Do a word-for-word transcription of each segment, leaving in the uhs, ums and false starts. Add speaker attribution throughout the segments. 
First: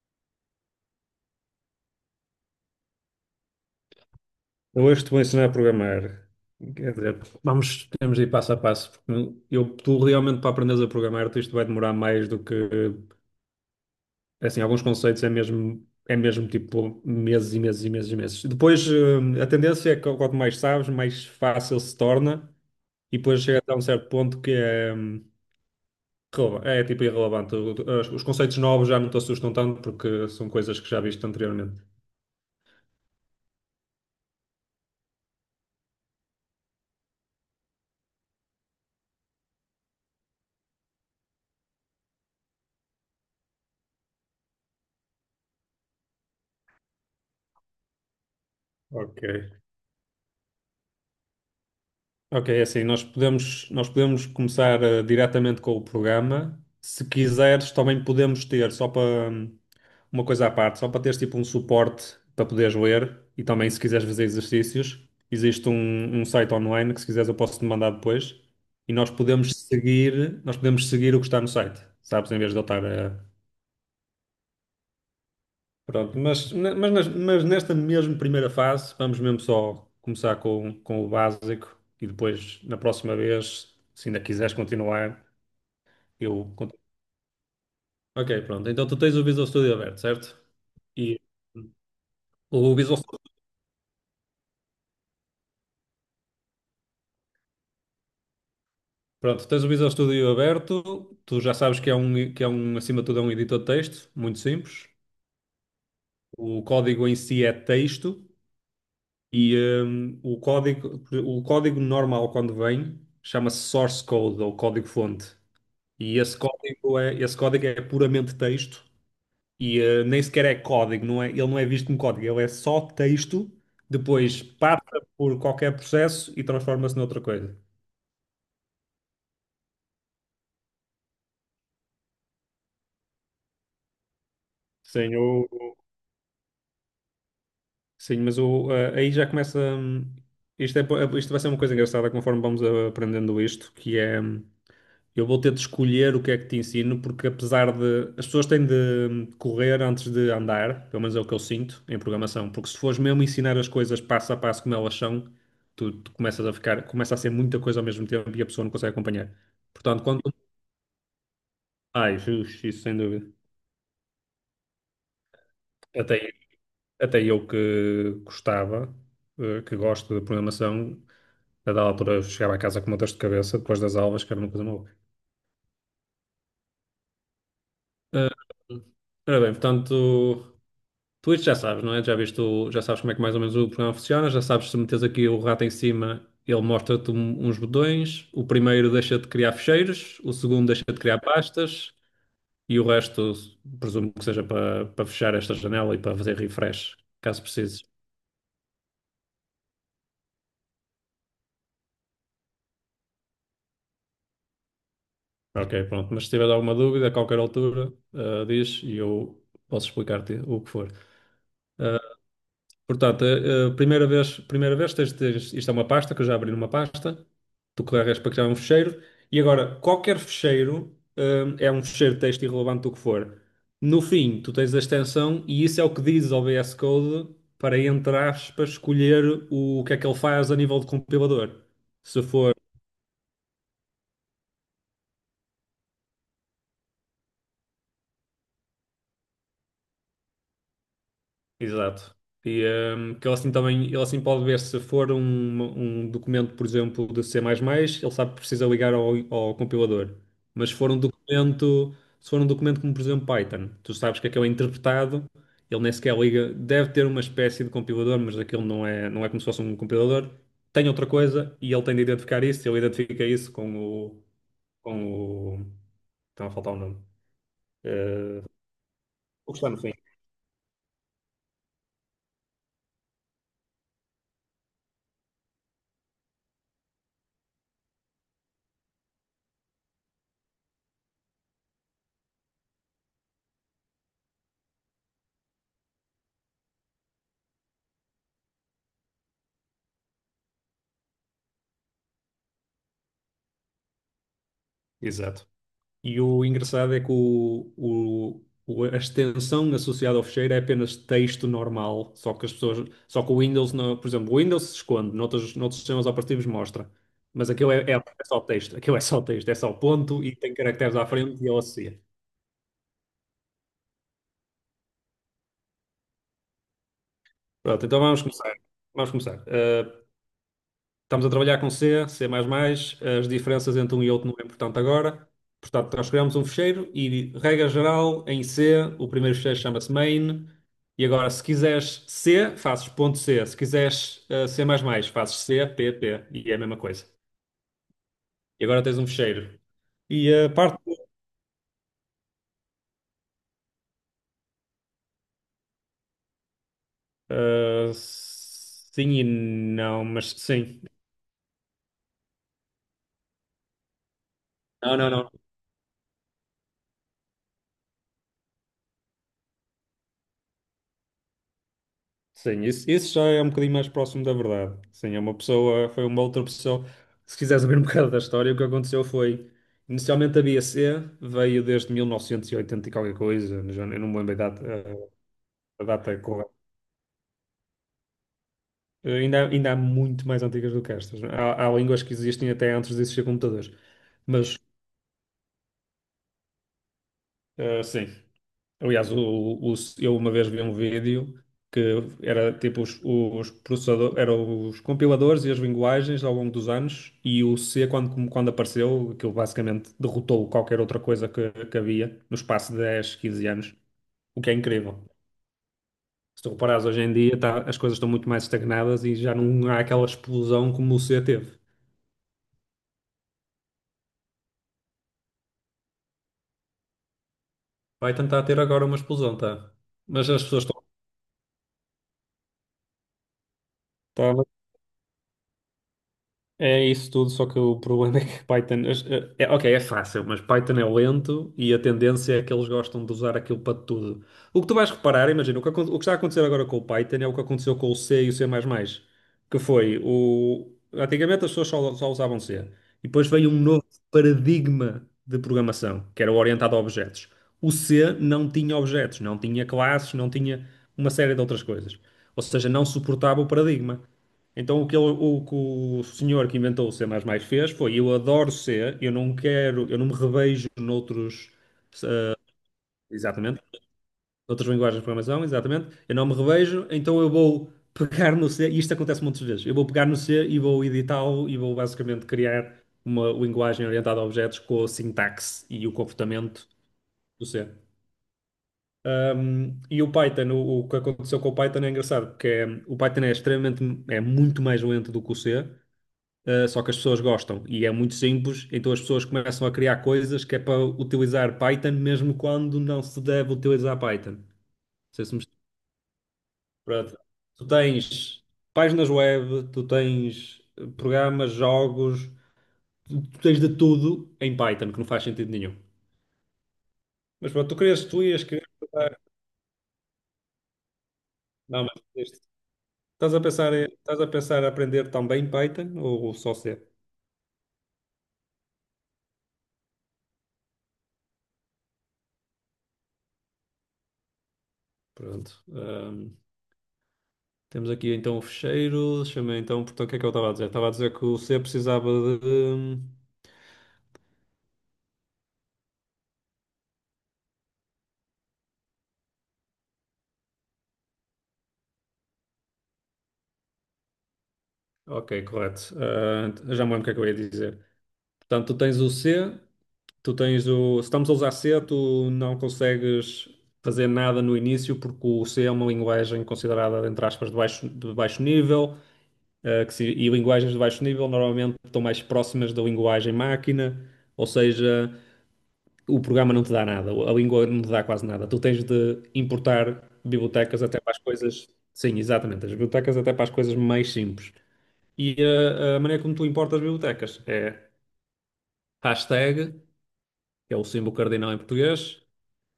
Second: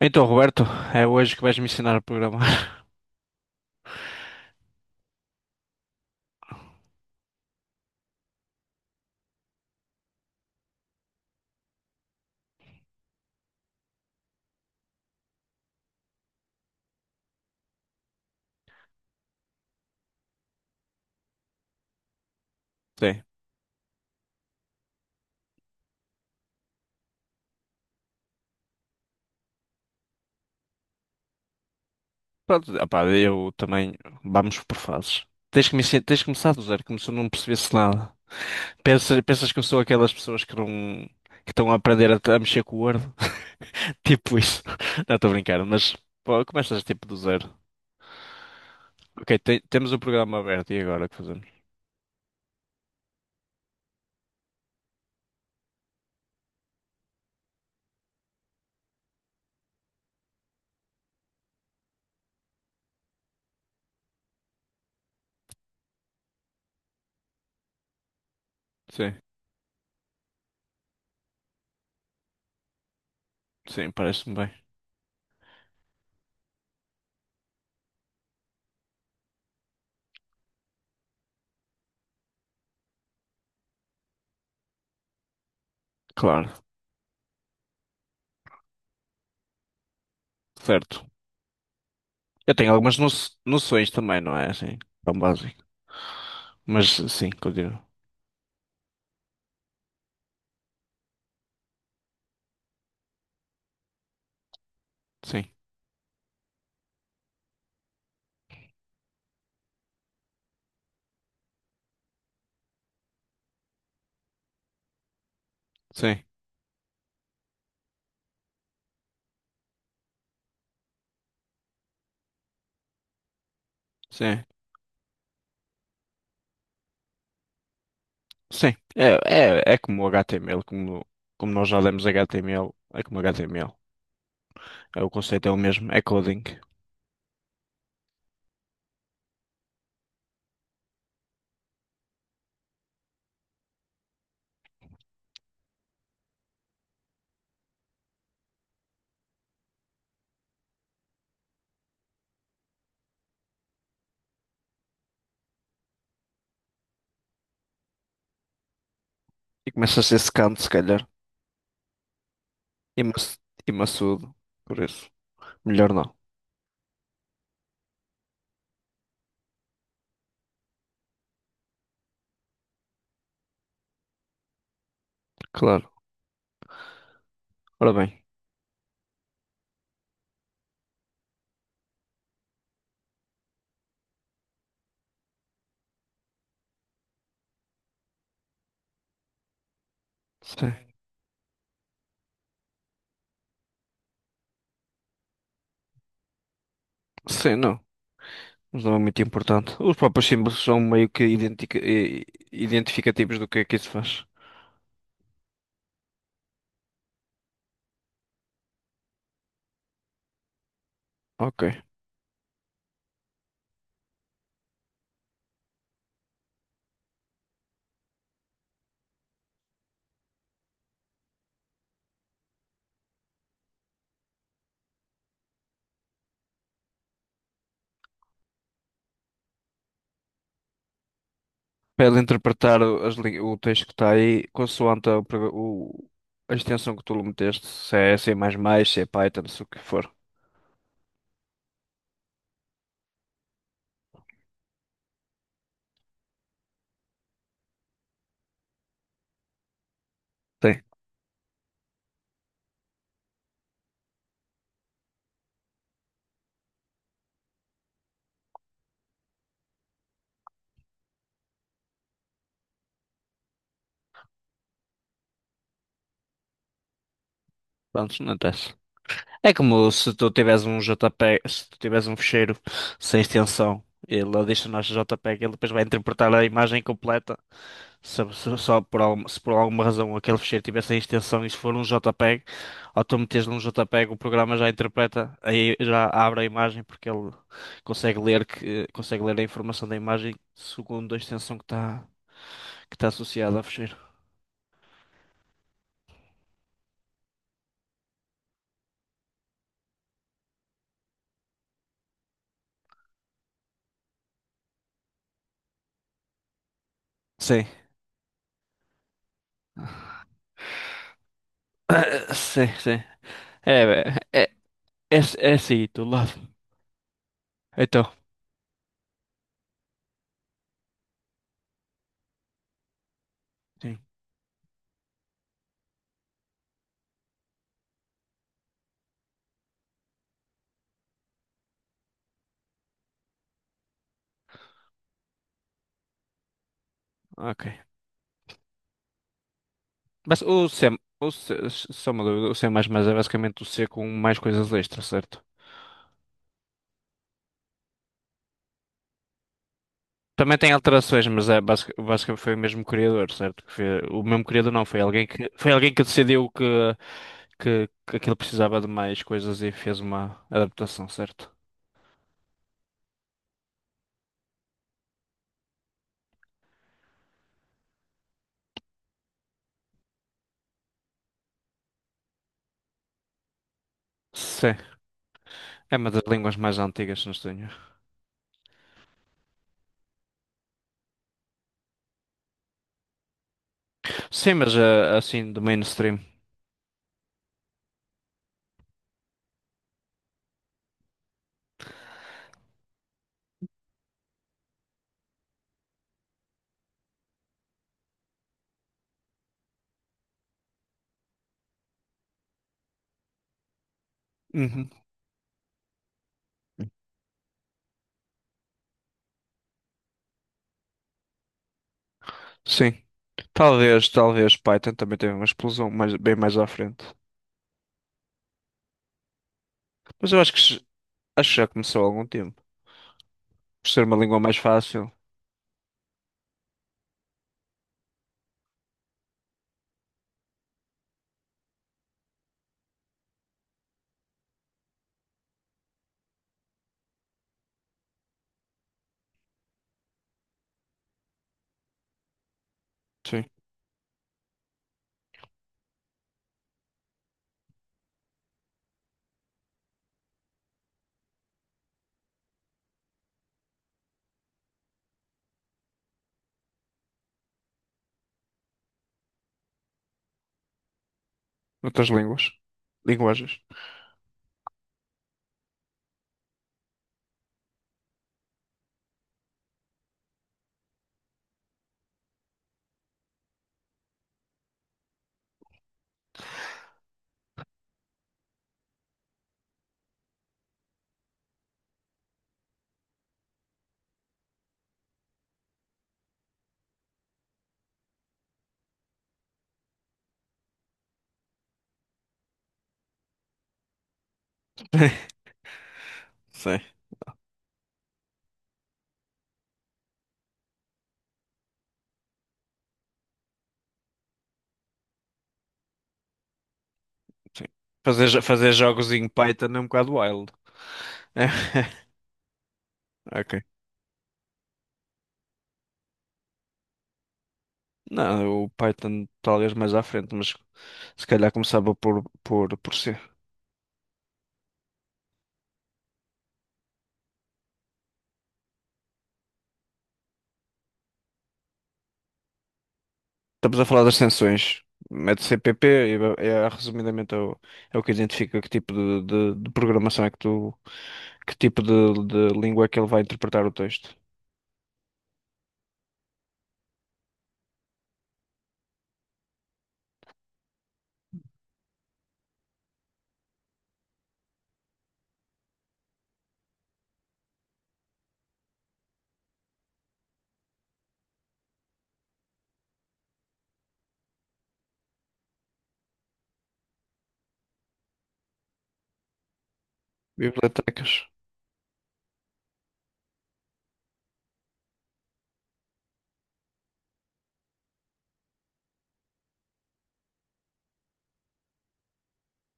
Speaker 1: Então, Roberto, é hoje que vais me ensinar a programar.
Speaker 2: Eu hoje te vou ensinar a programar. Quer dizer, vamos, temos de ir passo a passo, porque eu, tu realmente para aprenderes a programar, tu isto vai demorar mais do que, assim, alguns conceitos é mesmo, é mesmo tipo meses e meses e meses e meses. Depois, eh, a tendência é que quanto mais sabes, mais fácil se torna, e
Speaker 1: Sim.
Speaker 2: depois chega até um certo ponto que é, hum, releva- é tipo irrelevante. O- Os os conceitos novos já não te assustam tanto, porque são coisas que já viste anteriormente.
Speaker 1: Pronto, opá, eu também. Vamos por fases. Tens que me ensinar, tens que começar do zero, como se eu não percebesse nada. Pensas, pensas que eu sou aquelas pessoas que não, que estão a aprender a, a mexer com o Word? Tipo isso. Não, estou a brincar, mas pô, começas tipo do zero.
Speaker 2: Ok.
Speaker 1: Ok, te- temos o programa aberto e agora o que fazemos?
Speaker 2: Ok, é assim, nós podemos, nós podemos começar eh, diretamente com o programa. Se quiseres, também podemos ter, só para hum, uma coisa à parte, só para teres tipo um suporte para poderes ler e também se quiseres fazer exercícios, existe um, um site online que se quiseres eu posso te mandar depois e nós
Speaker 1: Sim,
Speaker 2: podemos seguir, nós podemos seguir o que está no site, sabes? Em vez de eu estar a...
Speaker 1: sim, parece-me bem.
Speaker 2: Pronto, mas, ne- mas, nas- mas nesta mesmo primeira fase, vamos mesmo só começar com, com o básico e depois, na próxima vez, se ainda quiseres continuar, eu
Speaker 1: Claro,
Speaker 2: continuo. Ok, pronto. Então tu tens o Visual Studio aberto, certo?
Speaker 1: certo.
Speaker 2: E
Speaker 1: Eu tenho
Speaker 2: o
Speaker 1: algumas
Speaker 2: Visual...
Speaker 1: no- noções também, não é assim? Tão básico. Mas sim, continua.
Speaker 2: Pronto, tens o Visual Studio aberto, tu já sabes que é um, que é um, acima de tudo, é um editor de texto, muito simples.
Speaker 1: Sim,
Speaker 2: O código em si é texto e hum, o código, o código normal quando vem chama-se source code ou código-fonte. E
Speaker 1: sim,
Speaker 2: esse código é, esse código é puramente texto e eh, nem sequer é código, não é, ele não é visto como código, ele é só texto,
Speaker 1: sim.
Speaker 2: depois passa por qualquer processo e transforma-se noutra coisa.
Speaker 1: Sim, é, é, é como o H T M L, como, como nós já lemos H T M L, é como H T M L. É, o
Speaker 2: Sim,
Speaker 1: conceito
Speaker 2: eu-
Speaker 1: é o mesmo, é coding.
Speaker 2: sim, mas o, eh, aí já começa. hum, Isto, é, po- isto vai ser uma coisa engraçada conforme vamos eh, aprendendo isto, que é. hum, Eu vou ter de escolher o que é que te ensino, porque apesar de... As pessoas têm de correr antes de andar, pelo menos é o que eu sinto em programação, porque se fores mesmo ensinar as coisas passo a passo como elas são, tu, tu começas a ficar. Começa a ser muita coisa ao mesmo tempo e a pessoa não consegue acompanhar.
Speaker 1: E começa a
Speaker 2: Portanto,
Speaker 1: ser
Speaker 2: quando...
Speaker 1: secante, se calhar,
Speaker 2: Ai, Jesus, isso sem
Speaker 1: e,
Speaker 2: dúvida.
Speaker 1: maç- e maçudo, por isso. Melhor não,
Speaker 2: Até, até eu que gostava, eh, que gosto de programação, a dada altura eu chegava a casa com uma dor de cabeça depois das aulas, que era uma coisa maluca.
Speaker 1: claro. Ora bem,
Speaker 2: Eh, Ora bem, portanto, tu isto já sabes, não é? Já viste o- já sabes como é que mais ou menos o programa funciona, já sabes se metes aqui o rato em cima, ele mostra-te um- uns botões, o primeiro deixa-te criar ficheiros, o segundo
Speaker 1: sim,
Speaker 2: deixa-te criar pastas e o resto presumo que seja para, para fechar esta janela e para fazer refresh, caso
Speaker 1: sim, não,
Speaker 2: precises.
Speaker 1: mas não é muito importante. Os próprios símbolos são meio que identica- i- identificativos do que é que isso faz.
Speaker 2: Ok, pronto. Mas se tiver alguma dúvida, a qualquer altura, ah, diz e eu posso explicar-te o que for.
Speaker 1: Ok.
Speaker 2: Eh, Portanto, a, a primeira vez, primeira vez tens de... isto é uma pasta, que eu já abri numa pasta, tu carregas para criar um fecheiro, e agora, qualquer fecheiro, hum, é um fecheiro de texto irrelevante do que for. No fim, tu tens a extensão, e isso é o que diz ao V S Code para, entre aspas, escolher o, que é que ele faz a nível de compilador.
Speaker 1: Para ele
Speaker 2: Se for...
Speaker 1: interpretar o as li- o texto que está aí, consoante a, o, a extensão que tu lhe meteste, se é C++, mais mais, se é Python, se o que for.
Speaker 2: Exato. E hum, que ele assim também, ele assim pode ver se for um, um documento, por exemplo, de C++, ele sabe que precisa ligar ao, ao compilador. Mas se
Speaker 1: Sim,
Speaker 2: for um documento, se for um documento como, por exemplo, Python, tu sabes que aquele é interpretado, ele nem sequer liga, deve ter uma espécie de compilador, mas aquilo não é, não é como se fosse um compilador. Tem outra coisa e ele tem de identificar isso, ele identifica isso com o, com o, estava a faltar o nome.
Speaker 1: pronto, não
Speaker 2: Eh,
Speaker 1: interessa. É
Speaker 2: o que está no
Speaker 1: como
Speaker 2: fim.
Speaker 1: se tu tiveres um JPEG, se tu tiveres um ficheiro sem extensão, ele adiciona JPEG, ele depois vai interpretar a imagem completa. Se, se- só por, algum- se por alguma razão aquele ficheiro tiver sem extensão e se for um JPEG, ou tu meteres num JPEG, o programa já interpreta, aí já abre a imagem porque ele consegue ler que consegue ler a informação da imagem segundo a extensão que está que está associada ao ficheiro.
Speaker 2: Exato. E o engraçado é que o, o- o- a extensão associada ao fecheiro é apenas texto normal, só que as pessoas, só que o Windows, não- por exemplo, o Windows se esconde, noutros, noutros sistemas operativos mostra, mas
Speaker 1: Sim.
Speaker 2: aquilo é, é- é só texto, aquilo é só texto, é só ponto e tem caracteres à frente e ele associa.
Speaker 1: Ah, sim, sim. É, é, é, é, é assim, do lado.
Speaker 2: Pronto, então
Speaker 1: Então,
Speaker 2: vamos começar. Vamos começar. Ah, Estamos a trabalhar com C, C++, as diferenças entre
Speaker 1: sim,
Speaker 2: um e outro não é importante agora. Portanto, nós criamos um ficheiro e, regra geral, em C, o primeiro ficheiro chama-se main. E agora, se quiseres C, fazes ponto .c. Se quiseres eh, C++, fazes C, P, P. E é a mesma coisa.
Speaker 1: ok.
Speaker 2: E agora tens um ficheiro. E
Speaker 1: Mas
Speaker 2: a
Speaker 1: o
Speaker 2: parte...
Speaker 1: C, o C, só uma dúvida, o C++ é basicamente o C com mais coisas extra, certo?
Speaker 2: eh, sim e não, mas
Speaker 1: Também tem
Speaker 2: sim.
Speaker 1: alterações, mas é basic- basicamente foi o mesmo criador, certo? Que foi- o mesmo criador não,
Speaker 2: Não,
Speaker 1: foi
Speaker 2: não,
Speaker 1: alguém
Speaker 2: não.
Speaker 1: que, foi alguém que decidiu que, que, que aquilo precisava de mais coisas e fez uma adaptação, certo?
Speaker 2: Sim, isso, isso já é um bocadinho mais próximo da verdade. Sim, é uma pessoa, foi uma outra pessoa. Se quiseres saber um bocado da história, o que aconteceu foi, inicialmente a B A C veio desde mil novecentos e oitenta e oitenta e qualquer coisa, já eu não me lembro a data,
Speaker 1: Sim,
Speaker 2: a
Speaker 1: é uma
Speaker 2: data
Speaker 1: das
Speaker 2: correta.
Speaker 1: línguas mais antigas, não tenho.
Speaker 2: Eh, Ainda, ainda há muito mais antigas do que estas. Há, há línguas que existem até antes de existir computadores.
Speaker 1: Sim,
Speaker 2: Mas,
Speaker 1: mas ah, assim, do mainstream.
Speaker 2: eh, sim. Aliás, o- o- eu uma vez vi um vídeo que era tipo os, os processadores, eram os compiladores e as linguagens ao longo dos anos, e o C, quando, quando apareceu, aquilo basicamente derrotou qualquer outra coisa que, que havia no espaço de dez quinze anos, o que é
Speaker 1: Uhum.
Speaker 2: incrível. Se tu reparares, hoje em dia tá- as coisas estão muito mais estagnadas e já não há aquela explosão como o C teve.
Speaker 1: Sim. Talvez, talvez Python também teve uma explosão mais, bem mais à frente.
Speaker 2: Vai tentar ter agora uma explosão, tá? Mas
Speaker 1: Mas eu
Speaker 2: as
Speaker 1: acho que,
Speaker 2: pessoas estão...
Speaker 1: j- acho que já começou há algum tempo. Por ser uma língua mais fácil.
Speaker 2: É isso tudo, só que o problema é que Python... É, é- ok, é fácil, mas Python é lento e a tendência é que eles gostam de usar aquilo para tudo. O que tu vais reparar, imagina, o que, acon- o que está a acontecer agora com o Python é o que aconteceu com o C e o C++, que foi o... Antigamente as pessoas só, só usavam C. E depois
Speaker 1: Sim.
Speaker 2: veio um novo paradigma de programação, que era o orientado a objetos. O C não tinha objetos, não tinha classes, não tinha uma série de outras coisas. Ou seja, não suportava o paradigma. Então, o que, ele- o que o senhor que inventou o C++ fez foi: eu adoro C, eu não quero, eu não me revejo noutros...
Speaker 1: Outras línguas. Linguagens.
Speaker 2: exatamente, noutras linguagens de programação, exatamente, eu não me revejo, então eu vou pegar no C, e isto acontece muitas vezes, eu vou pegar no C e vou editá-lo e vou basicamente criar uma linguagem orientada a objetos com a sintaxe e o comportamento do C. Um, e o Python, o, o que aconteceu com o Python é engraçado, porque é, o Python é extremamente, é muito mais lento do que o C. Uh, só que as pessoas gostam e é muito simples, então as pessoas começam a criar coisas que é para utilizar Python mesmo quando não se deve utilizar Python. Não sei se me...
Speaker 1: Sim,
Speaker 2: Pronto. Tu tens páginas web, tu tens eh, programas, jogos, tu tu tens de tudo em Python, que não faz sentido nenhum. Mas
Speaker 1: sim.
Speaker 2: pronto, tu querias, tu
Speaker 1: Fazer, jo-
Speaker 2: ias querer...
Speaker 1: fazer jogos em Python é um bocado wild.
Speaker 2: Não, mas isto... estás a
Speaker 1: Ok.
Speaker 2: pensar, em- estás a pensar em aprender também Python ou só C?
Speaker 1: Não, o Python talvez mais à frente, mas se calhar começava por, por, por C.
Speaker 2: Pronto. Temos aqui então o fecheiro. Deixa-me então, portanto, o que é que eu estava a dizer? Estava a dizer que o C precisava de... hum,
Speaker 1: Estamos a falar das sanções. Mete C P P e é, é, resumidamente é o, é o que identifica que tipo de, de- de programação é que tu, que tipo de, de língua é que ele vai interpretar o texto.
Speaker 2: Ok, correto. Ah, já me lembro o que é que eu ia dizer. Portanto, tu tens o C, tu tens o... Se estamos a usar C, tu não consegues fazer nada no início, porque o C é uma linguagem considerada, entre aspas, de baixo, de baixo nível, ah, que se- e linguagens de baixo nível normalmente estão mais próximas da linguagem máquina, ou seja, o programa não te dá nada, a língua não te dá quase nada. Tu tens de importar bibliotecas até para as
Speaker 1: Bibliotecas.
Speaker 2: coisas. Sim, exatamente, as bibliotecas até para as coisas mais simples. E eh, a maneira como tu importas bibliotecas é hashtag, que é o símbolo cardinal em português,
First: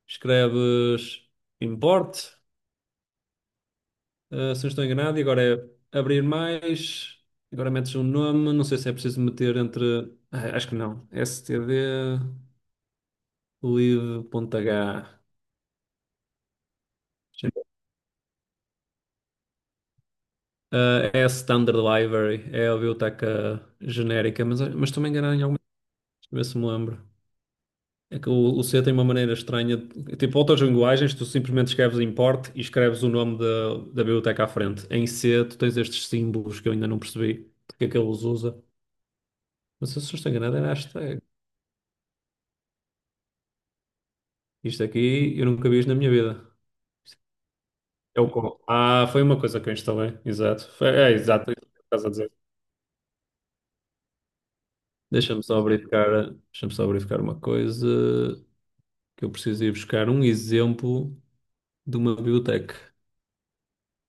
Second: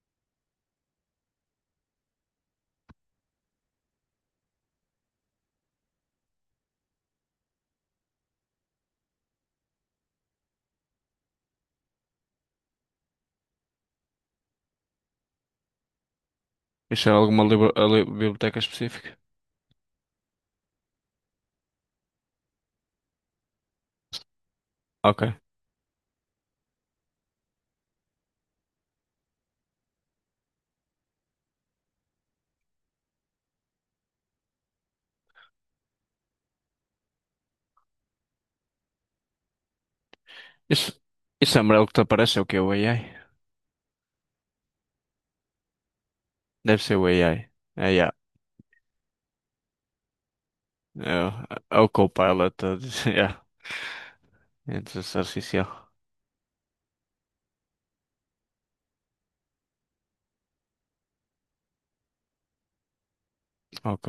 Speaker 2: escreves import, eh, se não estou enganado, e agora é abrir mais, agora metes um nome, não sei se é preciso meter entre... ah, acho que não, std live.h.
Speaker 1: Isso é alguma libra- a li- biblioteca específica?
Speaker 2: Ah, é a Standard Library, é a biblioteca genérica, mas, mas estou-me a
Speaker 1: Ok.
Speaker 2: enganar em alguma coisa, a ver se me lembro. É que o, o C tem uma maneira estranha. de- Tipo, outras linguagens, tu simplesmente escreves import e escreves o nome da, da biblioteca à frente. Em C, tu tens estes símbolos que eu ainda não percebi porque é que ele os usa. Não sei se eu estou enganado, era
Speaker 1: Isso,
Speaker 2: hashtag.
Speaker 1: isso é amarelo que te aparece é o que? O A I?
Speaker 2: Isto aqui eu nunca vi isto na minha vida.
Speaker 1: Deve ser o A I. É, yeah.
Speaker 2: É o com- Ah, foi uma coisa que eu instalei, exato. Foi- É,
Speaker 1: É,
Speaker 2: exato, é isso
Speaker 1: o é
Speaker 2: que
Speaker 1: o
Speaker 2: estás a dizer.
Speaker 1: Copilot. a dizer- Yeah. Inteligência
Speaker 2: Deixa-me só
Speaker 1: artificial.
Speaker 2: verificar, deixa-me só verificar uma coisa. Que eu preciso ir buscar um exemplo de uma biblioteca.
Speaker 1: Ok.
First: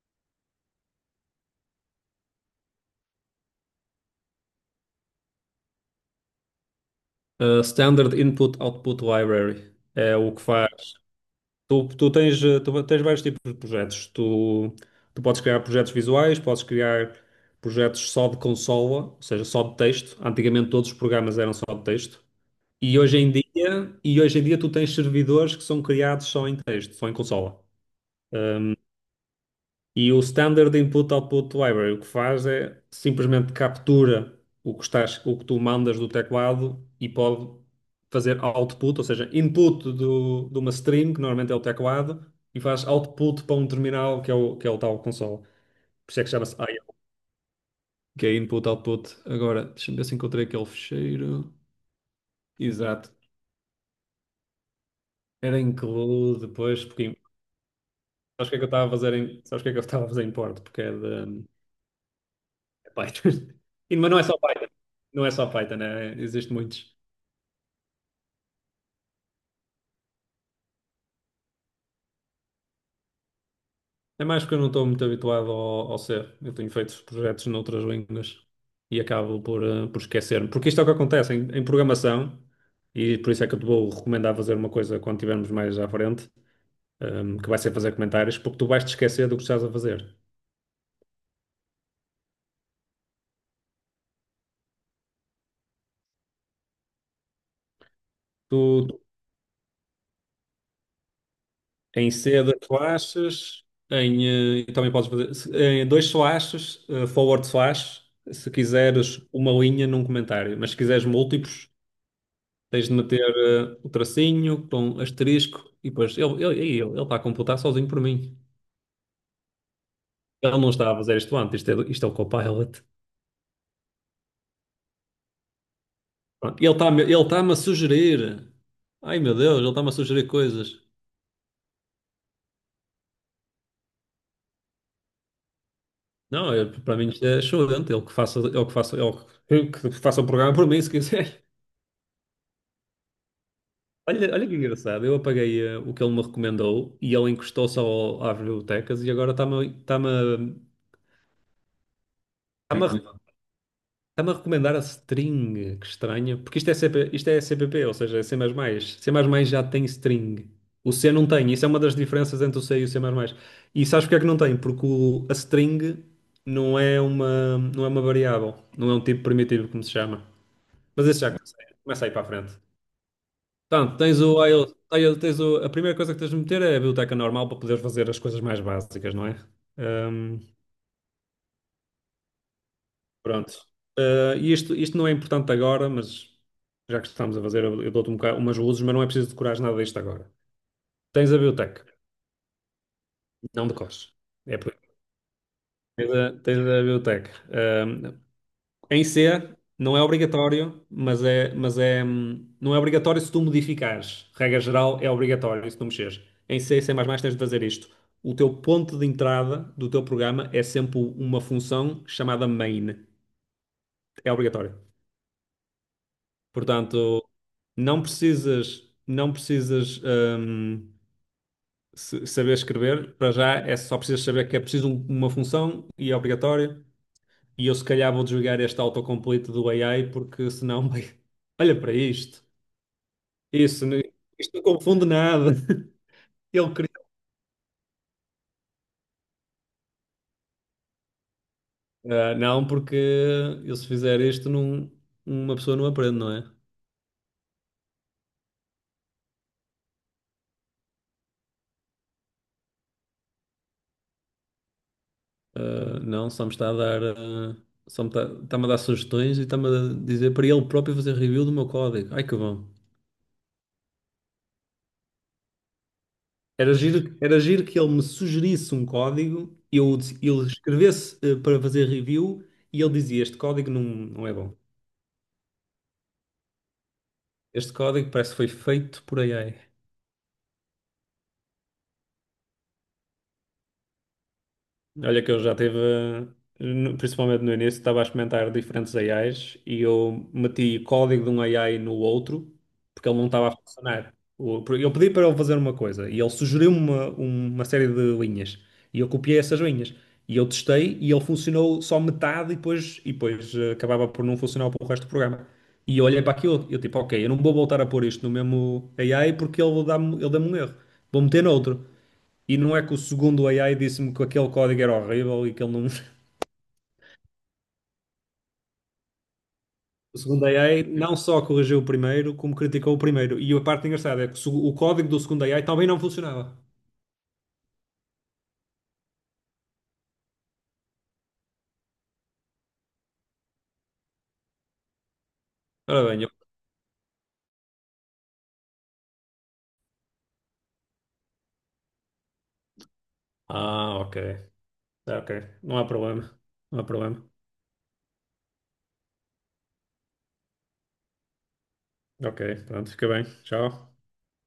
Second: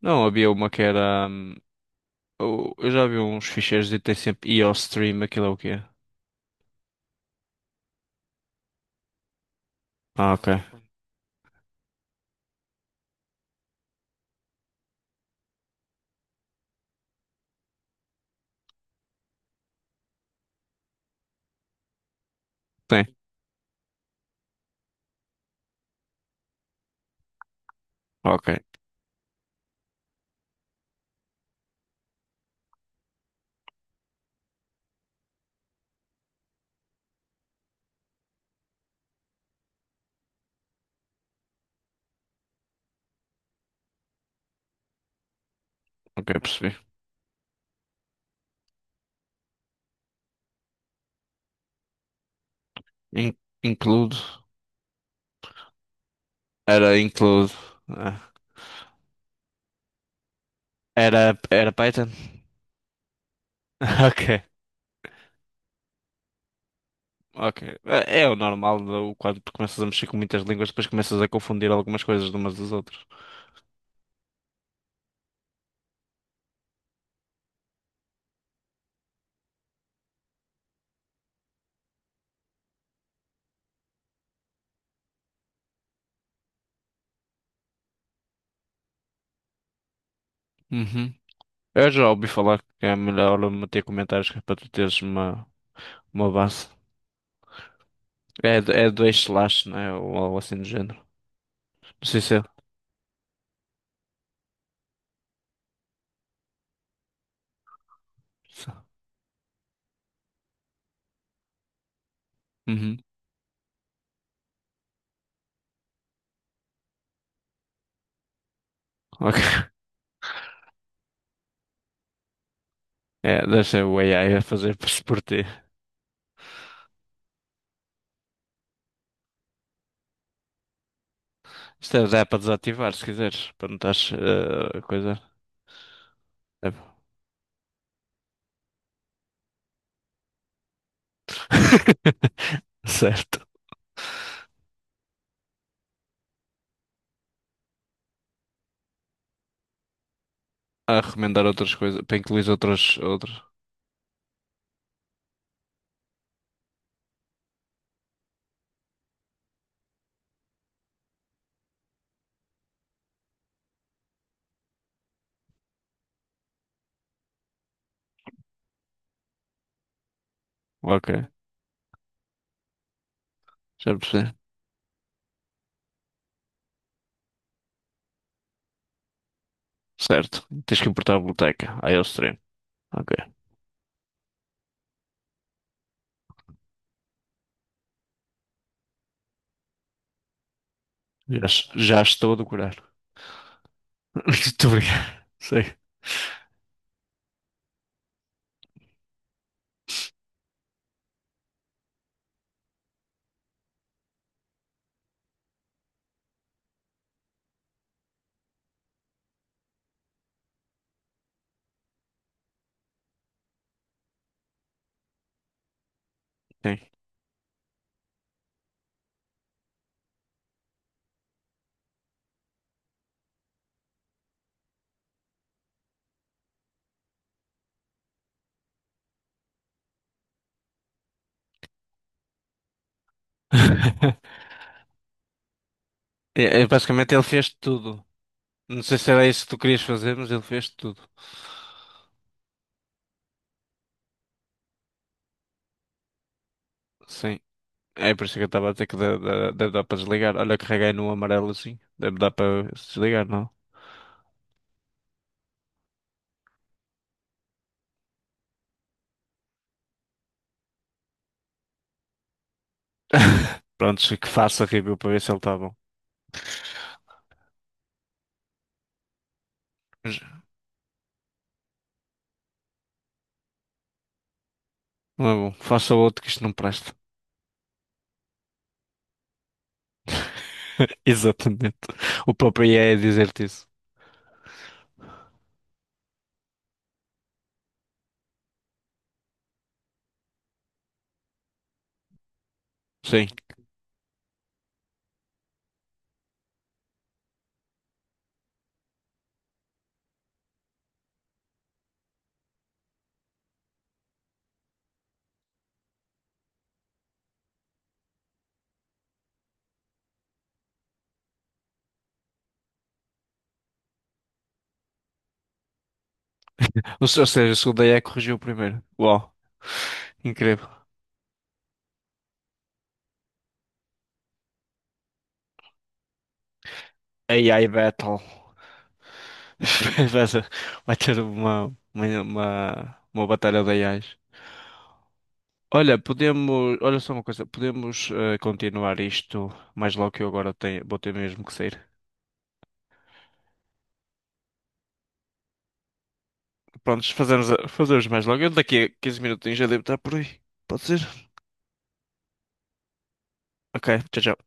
Speaker 1: Não, havia uma que era. Hum, o- eu já vi uns ficheiros e tem sempre IOStream, aquilo é o quê?
Speaker 2: A Standard Input Output Library é
Speaker 1: Ah,
Speaker 2: o que
Speaker 1: ok.
Speaker 2: faz. Tu, tu tens, eh, tu tens vários tipos de projetos. Tu, tu podes criar projetos visuais, podes criar projetos só de consola, ou seja, só de texto. Antigamente todos os programas eram só de texto. E
Speaker 1: Tem.
Speaker 2: hoje em dia, e hoje em dia tu tens servidores que são criados só em texto, só em consola.
Speaker 1: Ok.
Speaker 2: E o Standard Input Output Library o que faz é simplesmente captura o que estás, o que tu mandas do teclado e pode fazer output, ou seja, input do, de uma string, que normalmente é o teclado, e faz output para um terminal que é o, que é o tal console. Por isso
Speaker 1: Ok,
Speaker 2: é que chama-se
Speaker 1: percebi.
Speaker 2: I O. Que é input, output. Agora, deixa-me ver se encontrei aquele ficheiro. Exato.
Speaker 1: In- Include.
Speaker 2: Era include depois,
Speaker 1: Era
Speaker 2: porque
Speaker 1: include. Ah.
Speaker 2: sabes o que é que eu estava a fazer em, sabes o que é que eu estava a fazer em Porto? Porque é
Speaker 1: Era,
Speaker 2: de
Speaker 1: era Python?
Speaker 2: é Python. E- Mas não é só
Speaker 1: Ok.
Speaker 2: Python. Não é só Python, né? Existem muitos.
Speaker 1: Ok. É é o normal, do- quando tu começas a mexer com muitas línguas, depois começas a confundir algumas coisas de umas das outras.
Speaker 2: É mais que eu não estou muito habituado ao, ao C. Eu tenho feito projetos noutras línguas e acabo por, eh, por esquecer-me. Porque isto é o que acontece em, em programação, e por isso é que eu te vou recomendar fazer uma coisa quando estivermos mais à frente, ehm, que vai ser fazer comentários, porque tu vais te esquecer do que estás a fazer.
Speaker 1: Uhum. Eu já ouvi falar que é melhor meter comentários que é para tu teres uma, uma base.
Speaker 2: Tu,
Speaker 1: É, do- é
Speaker 2: tu-
Speaker 1: dois slash, né? Ou algo assim do género. Não
Speaker 2: Em
Speaker 1: sei se é.
Speaker 2: C das slashes, em, eh, e também podes fazer se- em dois slashes, eh, forward slash, se
Speaker 1: se-
Speaker 2: quiseres uma linha num comentário, mas se quiseres múltiplos. Tens de
Speaker 1: Uhum.
Speaker 2: meter eh, o tracinho com asterisco e depois ele, ele, ele, ele está a computar sozinho por mim.
Speaker 1: Ok.
Speaker 2: Ele não está a fazer isto antes, isto é, isto é o Copilot.
Speaker 1: É, deixa o A I a fazer por si por ti.
Speaker 2: Pronto, ele está-me ele está-me a sugerir. Ai meu Deus, ele está-me a sugerir coisas.
Speaker 1: Isto é, dá para desativar se quiseres, para não estás eh, a coisa.
Speaker 2: Não, é-
Speaker 1: É.
Speaker 2: para mim isto é excelente. Ele que faça, ele que faça, ele que que faça o programa por mim, se quiser.
Speaker 1: Certo.
Speaker 2: Olha, olha que engraçado. Eu apaguei eh, o que ele me recomendou e ele encostou só ao- às bibliotecas e agora está-me está-me a-
Speaker 1: A recomendar outras coisas, para incluir outras,
Speaker 2: está-me a
Speaker 1: outras.
Speaker 2: está-me a recomendar a string, que estranho. Porque isto é, C P, isto é C P P, ou seja, é C++. C++ já tem string. O C não tem. Isso é uma das diferenças entre o C e o C++. E sabes porque é que não tem? Porque o- a string não é uma, não é uma variável. Não é um tipo primitivo, como se chama. Mas
Speaker 1: Ok,
Speaker 2: esse já começa, começa aí para a frente.
Speaker 1: já
Speaker 2: Portanto, tens
Speaker 1: percebi.
Speaker 2: o, I O aí tens o, a primeira coisa que tens de meter é a biblioteca normal para poderes fazer as coisas mais básicas, não é?
Speaker 1: Certo. Tens que importar a biblioteca. Aí é o treino. Ok.
Speaker 2: Pronto. Eh, E isto, isto não é importante agora, mas já que estamos a fazer, eu eu dou-te um boca- umas luzes, mas não é preciso decorar nada disto agora. Tens a
Speaker 1: Já,
Speaker 2: biotec,
Speaker 1: já estou a decorar.
Speaker 2: não decores. É
Speaker 1: Muito
Speaker 2: por-
Speaker 1: obrigado. Sei.
Speaker 2: Tens a, tens a biotec. Eh, em C, não é obrigatório, mas é, mas é, hum, não é obrigatório se tu modificares. Regra geral, é obrigatório se tu mexeres. Em C, e C++, tens de fazer isto. O teu ponto de entrada do teu programa é sempre uma função chamada main. É obrigatório.
Speaker 1: Sim.
Speaker 2: Portanto, não precisas, não precisas hum, se- saber escrever, para já é só precisas saber que é preciso um- uma função e é obrigatória. E eu se calhar vou desligar este autocomplete do A I porque senão, vai- olha para isto. Isso, não- isto não confunde nada.
Speaker 1: É, é,
Speaker 2: Ele cria.
Speaker 1: basicamente ele fez tudo. Não sei se era isso que tu querias fazer, mas ele fez tudo.
Speaker 2: Ah, não, porque eu se fizer isto, não, uma pessoa não aprende, não é?
Speaker 1: Sim. É por isso que eu estava a dizer que deve, deve- deve dar para desligar. Olha, eu carreguei no amarelo assim. Deve dar para desligar, não?
Speaker 2: Ah, não, só me está a dar, ah, só me está, está-me a dar sugestões e está-me a dizer para ele próprio fazer review do meu código. Ai que bom.
Speaker 1: Prontos, que faça review para ver se ele está bom.
Speaker 2: Era giro, era giro que ele me sugerisse um código, eu,
Speaker 1: Mas
Speaker 2: ele escrevesse eh, para fazer review e ele dizia: Este código não, não é bom.
Speaker 1: não é bom. Faça outro que isto não presta.
Speaker 2: Este código parece que foi feito por A I.
Speaker 1: Exatamente. O próprio I A é dizer-te isso.
Speaker 2: Olha que eu já tive, no- principalmente no início, estava a experimentar diferentes A Is e eu meti código de um A I no outro porque ele não
Speaker 1: Sim.
Speaker 2: estava a funcionar. O- Eu pedi para ele fazer uma coisa e ele sugeriu-me uma, uma série de linhas e eu copiei essas linhas e eu testei e ele funcionou só metade e depois, e depois eh, acabava por não funcionar para o resto do programa. E eu olhei para aquilo e eu tipo, ok, eu não vou voltar a pôr isto no mesmo A I porque ele dá-me ele dá-me um erro. Vou meter noutro. E não é que o segundo A I disse-me que aquele código era horrível e que ele não.
Speaker 1: Ou se- Ou seja, o segundo A I corrigiu o primeiro. Uau,
Speaker 2: O segundo
Speaker 1: incrível.
Speaker 2: A I não só corrigiu o primeiro, como criticou o primeiro. E a parte engraçada é que o seg- o código do segundo A I também não funcionava.
Speaker 1: A I Battle. Vai ser- Vai ter uma, uma, uma, uma batalha de A Is. Olha,
Speaker 2: Ora bem, eu...
Speaker 1: podemos. Olha só uma coisa, podemos eh, continuar isto mais logo que eu agora tenho, vou ter mesmo que sair.
Speaker 2: Ah, ok. Ah, ok. Não há problema. Não há
Speaker 1: Prontos,
Speaker 2: problema.
Speaker 1: fazemos, a- fazemos mais logo. Eu daqui a quinze minutinhos já devo estar por aí. Pode ser?
Speaker 2: Ok, pronto, fica bem.
Speaker 1: Ok,
Speaker 2: Tchau.
Speaker 1: tchau, tchau.